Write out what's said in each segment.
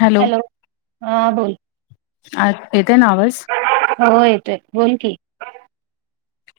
Hello hello हां बोलं आं येते नां आवांज हो येतोय बोलं की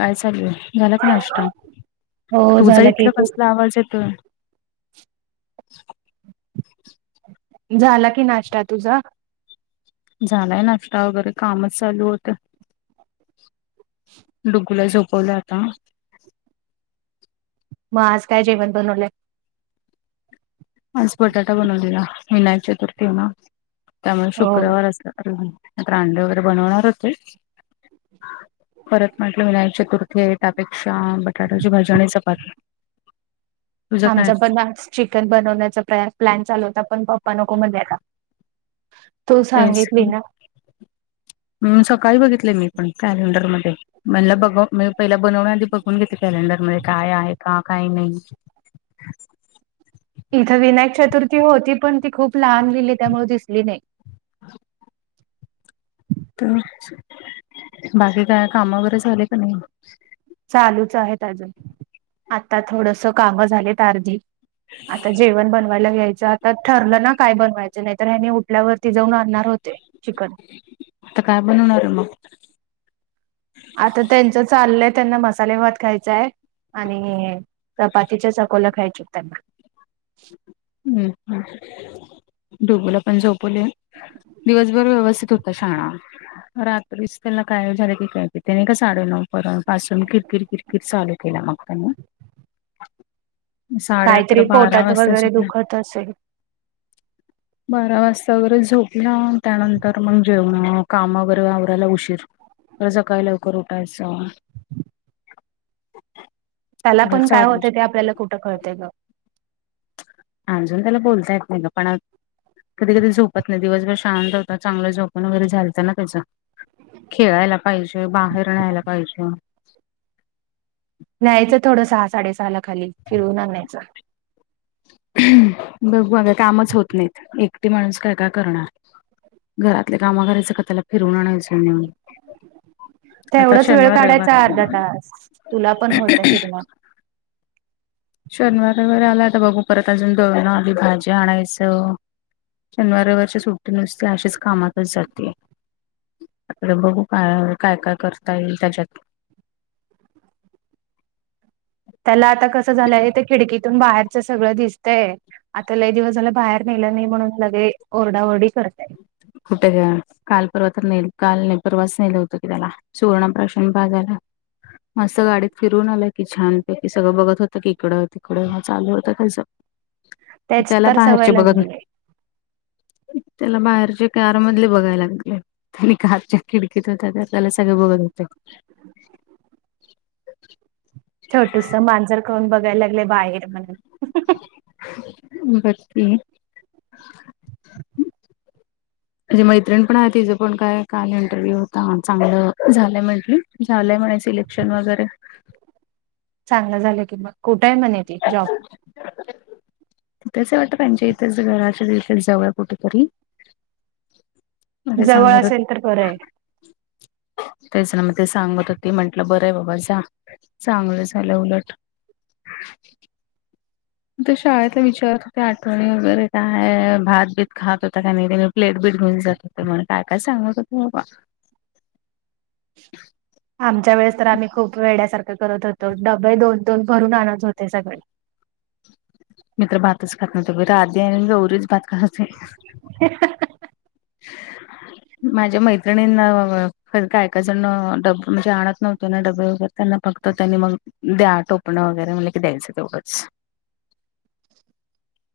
कायं चालूंय झालां कां नांष्टा हो तुंझा झाला की इथल्या तू कसलां आवांज येतोय झालां की नाश्तां तुझां झालायं नाश्ता वगैरें कामचं चालूं होतं ह [unintelligible] डूंगूला झोपवलं आंता मंग आंज कायं जेवणं बनवले आंज बटाटा बनवलेला विनायक चतुर्थी नां त्यामुळें हो शुक्रवार असतं अं अंडे वगैरें बनवणांर होते परंत म्हटलं विनायक चतुर्थी आहे त्यां पेक्षा बटाट्याची भाजी आणि चपाती तुझं काय आमच्या पणं चिकन बनवण्यांचा प्रप्लॅन चालूं होतां पणं पप्पां नको म्हणले आंता तेचं [unintelligible] सकाळीं बघितले मी पणं कॅलेंडरमध्यें म्हणलं बघं मं पहिला बनवण्यांआधी बघूंन घेते कॅलेंडरमध्यें कायं आहे कां कायं नाहीं इथं विनायक चतुर्थी होती पणं ती खूंप लहांन लिहिली त्यामुळें ती दिसली नाहीं [unintelligible] तरं बाकी कायं कामं वगैरें झाले कां नाहीं चालूंच आहेतं अजूंन आंता थोडंसं कामं झालेत अर्धी आंता जेवणं बनवांयला घ्यायचं तर ठरलं ना काय बनवायचं नाही तर हे नी उठल्यावरती जाऊन आणणार होते चिकन. आता काय बनवणार आहे मग? आता त्यांच चाललंय त्यांना मसाले भात खायचाय. आणि चपातीच्या चकोल्या खायच्यायत त्यांना. हम्म, हम्म डोबोला पण झोपोवलय ह. दिवसभर व्यवस्थित होता शाळा रात्रीच त्याला काय झालं की काय कि ते नाही का साडे नऊ पर्यंत पासून कित किरकिरकिर चालू केला मग त्यान. [unintelligible] साडे अकरा, काहीतरी बारा पोटात वाजता वगैरे झोपला. दुखत [unintelligible] बारा वाजता वगैरे झोपला त्यानंतर मग जेवणं काम वगैरे आवरायला उशीर परत सकाळी लवकर उठायचं. त्याला पण काय चालू होत ते आपल्याला कुठं कळते ग. अजून त्याला बोलता येत नाही ग पण कधी, कधी झोपत नाही दिवसभर शांत होता चांगलं झोपून वगैरे झालत ना त्याचं. खेळायला पाहिजे, बाहेर न्यायला पाहिजे. न्यायचं थोडं सहा, साडेसहा ला खाली फिरवून आणायचं. बघू अगं कामच होत नाहीत एकटी माणूस काय, काय करणार. घरातले कामं करायच का त्याला फिरवून आणायचं म आता तेवढाच वेळ शनवार, रविवार काढायचा आला अर्धा म तास तुला पण होतंय फिरणं शनिवार, रविवार वगैरे आलायता बघू परत अजून दळन, आधी भाजी आणायचं. शनवार, रविवार ची सुट्टी नुसती अशीच कामातच जाते. आपल बघू काय, काय, काय करता येईल त्याच्यात. त्याला आता कसं झालंय ते खिडकीतून बाहेरच सगळं दिसतय. आता लय दिवस झाल बाहेर नेलं नाही म्हणून लगे ओरडा, ओरडी करतय. कुठे ग काल परवा तर नेल काल परवाच नेल होतं की त्याला. सुवर्ण प्राशन पाजायला. मस्त गाडीत फिरून आला की छानपैकी सगळं बघत होतं की इकडं, तिकडं चालू होतं त्याचं. तेच तर सवय लागली. होते त्याला बाहेरची कार मधले बघायला लागले आणि कारच्या खिडकीत होत्या ते त्याला सगळे बघत होते. छोटूस मांजर कोण बघायला लागले बाहेर म्हणून बघ की. तुझी मैत्रिण पण हाय तिचं पण काय काल इंटरव्ह्यू होता चांगलं झालंय म्हंटली. झालंय म्हणे सिलेक्शन वगैरे. चांगलं झालं की मग कुठेय म्हणे ती जॉब? तिथंच हाय वाटतं त्यांच्या इथच घराच्या तिथं जवळ कुठं तरी. [unintelligible] म ते सांगत होती. असेल तर [unintelligible] तेच ना म ते सांगत होती म्हंटलं बरंय बाबा जा चांगलं झालं उलट. [inaudible] तर शाळेतला विचारत होते आठवणी वगैरे काय भात बीत खात होता का नाही तेनी प्लेटबीट घेऊन जात होते म्हणे काय, काय सांगत होते बाबा. आमच्या वेळेस तर आम्ही खूप वेड्यासारखं करत होतो, डबे दोन दोन भरून आणत होते सगळे मी तर भातच खात नव्हतो बाई... राधी आणि गौरीच भात खात होते. हं हं हं. [inaudible] माझ्या मैत्रिणींना... काय काय जणं... डब... म्हणजे आणत नव्हते ना डबे वगैरे... त्यांना फक्तं तर त्यांनी मग... द्या टोपणं वगैरे म्हणलं की द्यायचं तेवढंच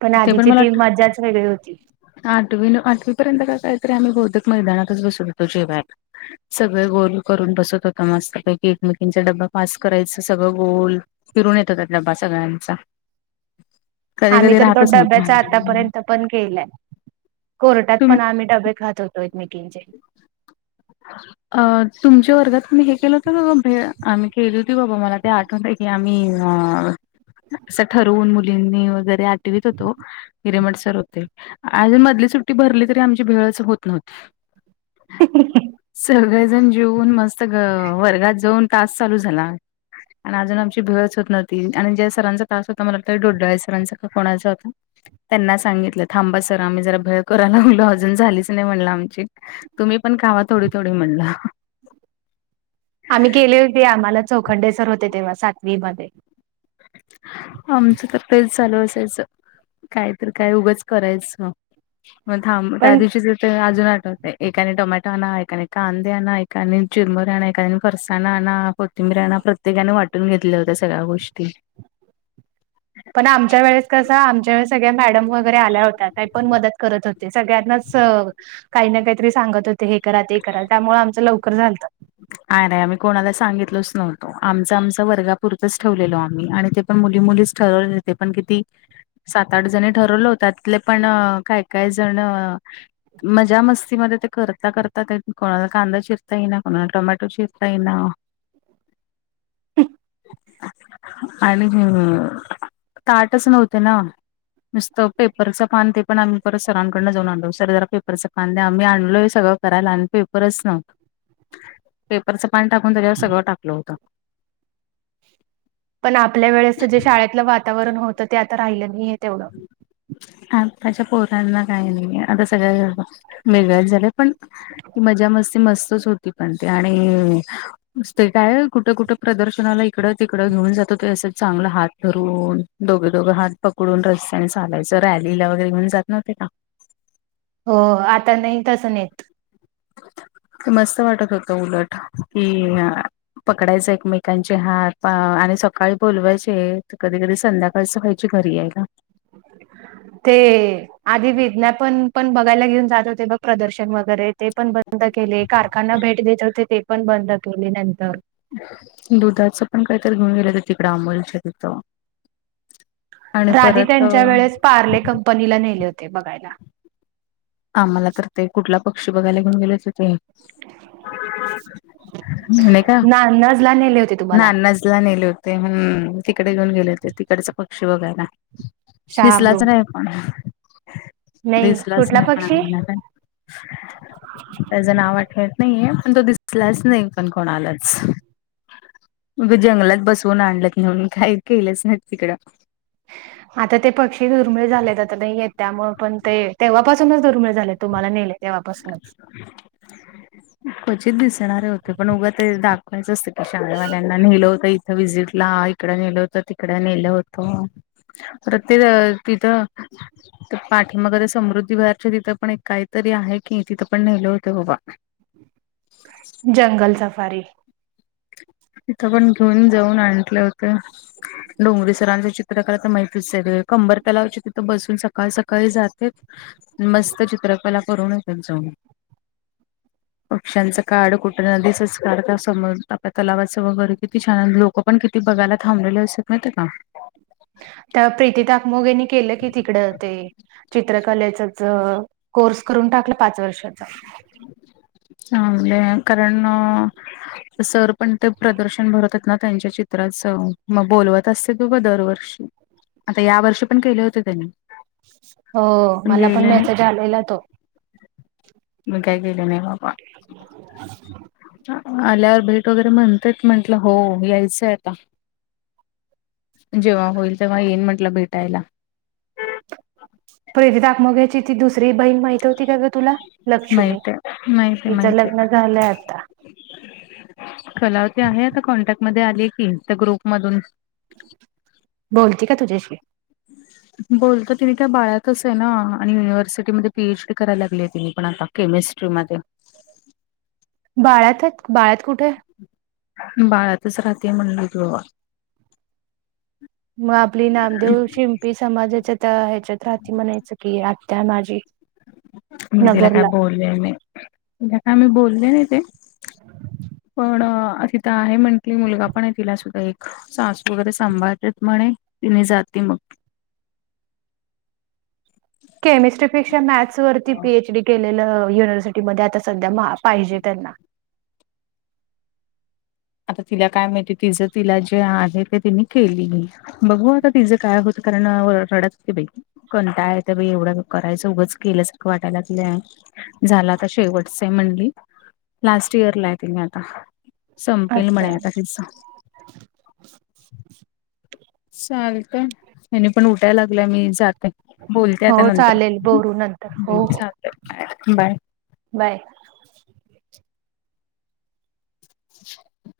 पण ते आधीची मला ती मजाच वेगळी होती. आठवी... आठवी पर्यंत का कायतरी आम्ही बहुतेक मैदानातच बसत होतो जेव्हाय सगळे गोल करून बसत होतो मस्तपैकी... एकमेकींचा डबा पास करायचं सगळं गोल फिरून येत होता डब्बा... सगळ्यांचा. कधी आम्ही कधी तर तो राहतच नव्हता. डब्याचा आतापर्यंत पण केलंय... कोर्टात तुम्ही पण आम्ही डबे खात होतो एकमेकींचे. अ... तुमच्या वर्गात मी हे केलं होतं का गं भेळ? आम्ही केली होती बाबा... मला ते आठवतय की आम्ही असं ठरवून मुलींनी वगैरे... आठवीत होतो. हिरेमटसर होते. अगं मधली सुट्टी भरली तरी आमची भेळच होत नव्हती. हु्हुहू. सगळेजण जेऊन मस्त... ग... वर्गात जाऊन तास चालू झाला. आणि अजून आमची भेळच होत नव्हती आणि ज्या सरांचा तास होता... मला वाटतं, डोडाळे सरांचा का कोणाचा होता त्यांना सांगितलं... थांबा सर, आम्ही जरा भेळ करायला लागलोय... अजून झालीच नाही म्हणलं आमची तुम्ही पण खावा थोडी-थोडी म्हणलं. आम्ही केली होती, आम्हाला चौखंडेसर होते तेव्हा... सातवी मध्ये आमचं तर तेच चालू असायचं... काय तर काय... उगच करायचं. मग थांब... त्या पण दिवशीचं ते अजून आठवतं एकाने टोमाटो आणा... एकाने कांदे आणा... एकाने चुरमरा आणा... एकाने फरसाना आणा. -बीर आना प्रत्येकाने वाटून घेतल्या होत्या सगळ्या गोष्टी. पण आमच्या वेळेस कसं... आमच्या वेळेस सगळ्या मॅडम आल्या होत्या... त्या पण मदत करत होत्या... सगळ्यांनाच काही ना काहीतरी सांगत होते... हे करा... ते करा... त्यामुळे आमचं लवकर झालतं. आरे... आम्ही कोणाला सांगितलच नव्हतो... आमचं -आमचं वर्गापुरतच ठेवलेलो आम्ही आणि ते मुली मुलीच ठरवले होते... पण किती? सात आठ जणी ठरवल्या होत्या... त्यातले पण काय-काय जण मजा मस्तीमध्ये ते करता-करता... ते काय कोणाला कांदा चिरता येईना. मला टोमॅटो चिरता येईना हूं. आणि... हू... ताटच नव्हते ना. नुसतं पेपरच पान.. ते पण आम्ही परत सरांकडन जाऊन आणलो... सर जरा पेपरचं पान द्या... आम्ही आणलोय सगळं करायला... अन पेपरच नव्ह पेपरचं पान टाकून... त्याच्यावर सगळं टाकलं होतं. पण आपल्या वेळेसचं... जे शाळेतलं वातावरण होतं... ते आता राहिलं नाई ए तेवढं. आताच्या पोरांना काय नाहीये... आता सगळे मेंगलट झालेत पण ती मजा मस्ती मस्तच होती पण... ते आणि नुसतं काय कुठे-कुठे प्रदर्शनाला... इकडं तिकडं घेऊन जातं होते... असं चांगलं हात धरून. दोघे-दोघं हात पकडून रस्त्याने चालायचं... रॅलीला वगैरे घेऊन जात नव्हते का? हो आता नाही तसं नेत. ते मस्त वाटत होत उलट कि पकडायच एकमेकांचे हात आणि सकाळी बोलवायचे कधी-कधी संध्याकाळ असं व्हयची घरी यायला. ते आधी विज्ञा पण-पण बघायला घेऊन जात होते बघ प्रदर्शन वगैरे ते पण बंद केले. कारखाना भेट देत होते ते पण बंद केले नंतर. दुधाचं पण काहीतरी घेऊन गेलं तर तिकडं अंमूलच्या तिथं आणि राधी परत त्यांच्या वेळेस पार्ले कंपनीला नेले होते बघायला. आम्हाला तर ते कुठला पक्षी बघायला घेऊन गेले होते ते म्हणे का नानजला नेले होते तुम्हाला नाना नेले होते हम्म तिकडे घेऊन गेले होते तिकडचा पक्षी बघायला. दिसलाच शहाबृग नाही पण नाही दिसलाच कुठला नाही पक्षी? हो त्याचं नाव आठवत नाहीये पण तो दिसलाच नाही पण कोणालाच मग जंगलात बसवून आणलंत नाहीेऊन काही केलंच नाही तिकडं ह आता ते पक्षी दुर्मिळ झालेत आता ते येत त्यामु पण ते तेव्हापासूनच दुर्मिळ झाले तुम्हाला नेले तेव्हापासूनच क्वचित दिसणारे होते पण उगं ते दाखवायचं असते शाळेवाल्यांना नेलं होतं इथं व्हिजिट ला इकडं नेलं होतं तिकडं नेलं होतं रत तिथ ते पाठिमाग ते समृद्धी वरच्या तिथं पण काहीतरी आहे की तिथं पण नेले होते बाबा. जंगल सफारी तिथं पण घेऊन जाऊन आणलं होत. डोंगरी सरांचं चित्र कलाय तर माहतीच कंबर तलावचे तिथं बसून सकाळ सकाळी जाते मस्त चित्रकला करून य त्यांच्या वृक्षांचं काड कुठून नधी संचकारता समोर टा कलावाचं वगैरे किती छान लोकं पण किती बघायला थांबले असत नाहीत का त्या प्रीती ताकमोगेनी केलं की तिकड ते चित्रकलेच कोर्स करून टाकला पाच वर्षाचा हे कारण सर पण ते प्रदर्शन भरतात ना त्यांच्या चित्रात मग बोलवत असते ग दरवर्षी आता या वर्षी पण केले होते त्यानी हो मला पण मेसेज आलेला तो मी काय केलं नाही बा ह आल्यावर भेट वगैरे म्हणतेेत म्हंटलं हो यायचंय आता जेव्हा होईल तेव्हा येईन म्हटलं भेटायला प्र दाखमग्याची ती दुसरी बहीण माहती होती का ग तुला लक्ष्मी माहित आहे माहिती आहे तिचं माहिती लग्न आहे झालंय आता कलावती आहे आता कॉन्टॅक्टमध्येध्ये आली आहे की त्या ग्रुपमधून बोलते का तुझ्याशी बोलत तिने त्या बाळ्यातच आहे ना आणि युनिव्हर्सिटी म पीएच डी करायला लागली आहे तिने पण आता केमिस्ट्रीमध्ये. बाळ्यातच. बाळ्यात कुठे? बाळातच राहते म्हणल [unintelligible] म आपली नामदेव शिंपी समाजाच्या त्या ह्याच्यात राहाती म्हणायचं की आत्या माझी. मी तिला काय नगरला बोलले नाही. तिला काय मी बोलले नाही ते. पण तिथ आहे म्हण- आणि मुलगा पण आहे तिला छोटा एक. सासू वगैरे सांभाळतात म्हणे. मी जाते मग. केमिस्ट्रीपेक्षा मॅथ्स वरती पी एच डी केलेलंए. युनिव्हर्सिटीमध्ये. आता सध्या मा- पाहिजे त्यांना. आता तिला काय माहिती. तिचं तिला जे आहे ते तिने केलेली. बघू आता तिचं काय होतं. कारण रडत होती बाई ती. कंटाळा येतो बाई एवढं करायचं. उगंच केल्यासारखं वाटायला लागलंय. झाल आता शेवटच आहे म्हणली. लास्ट इयर ला आहे ती म आता. संपेल म्हणे अच्छा आता तिच. चालत. आनी त्या उठायला लागल्या [unintelligible] हो. चालेल. बोलू नंतर. हो हं, चालतंय. बाय. बाय.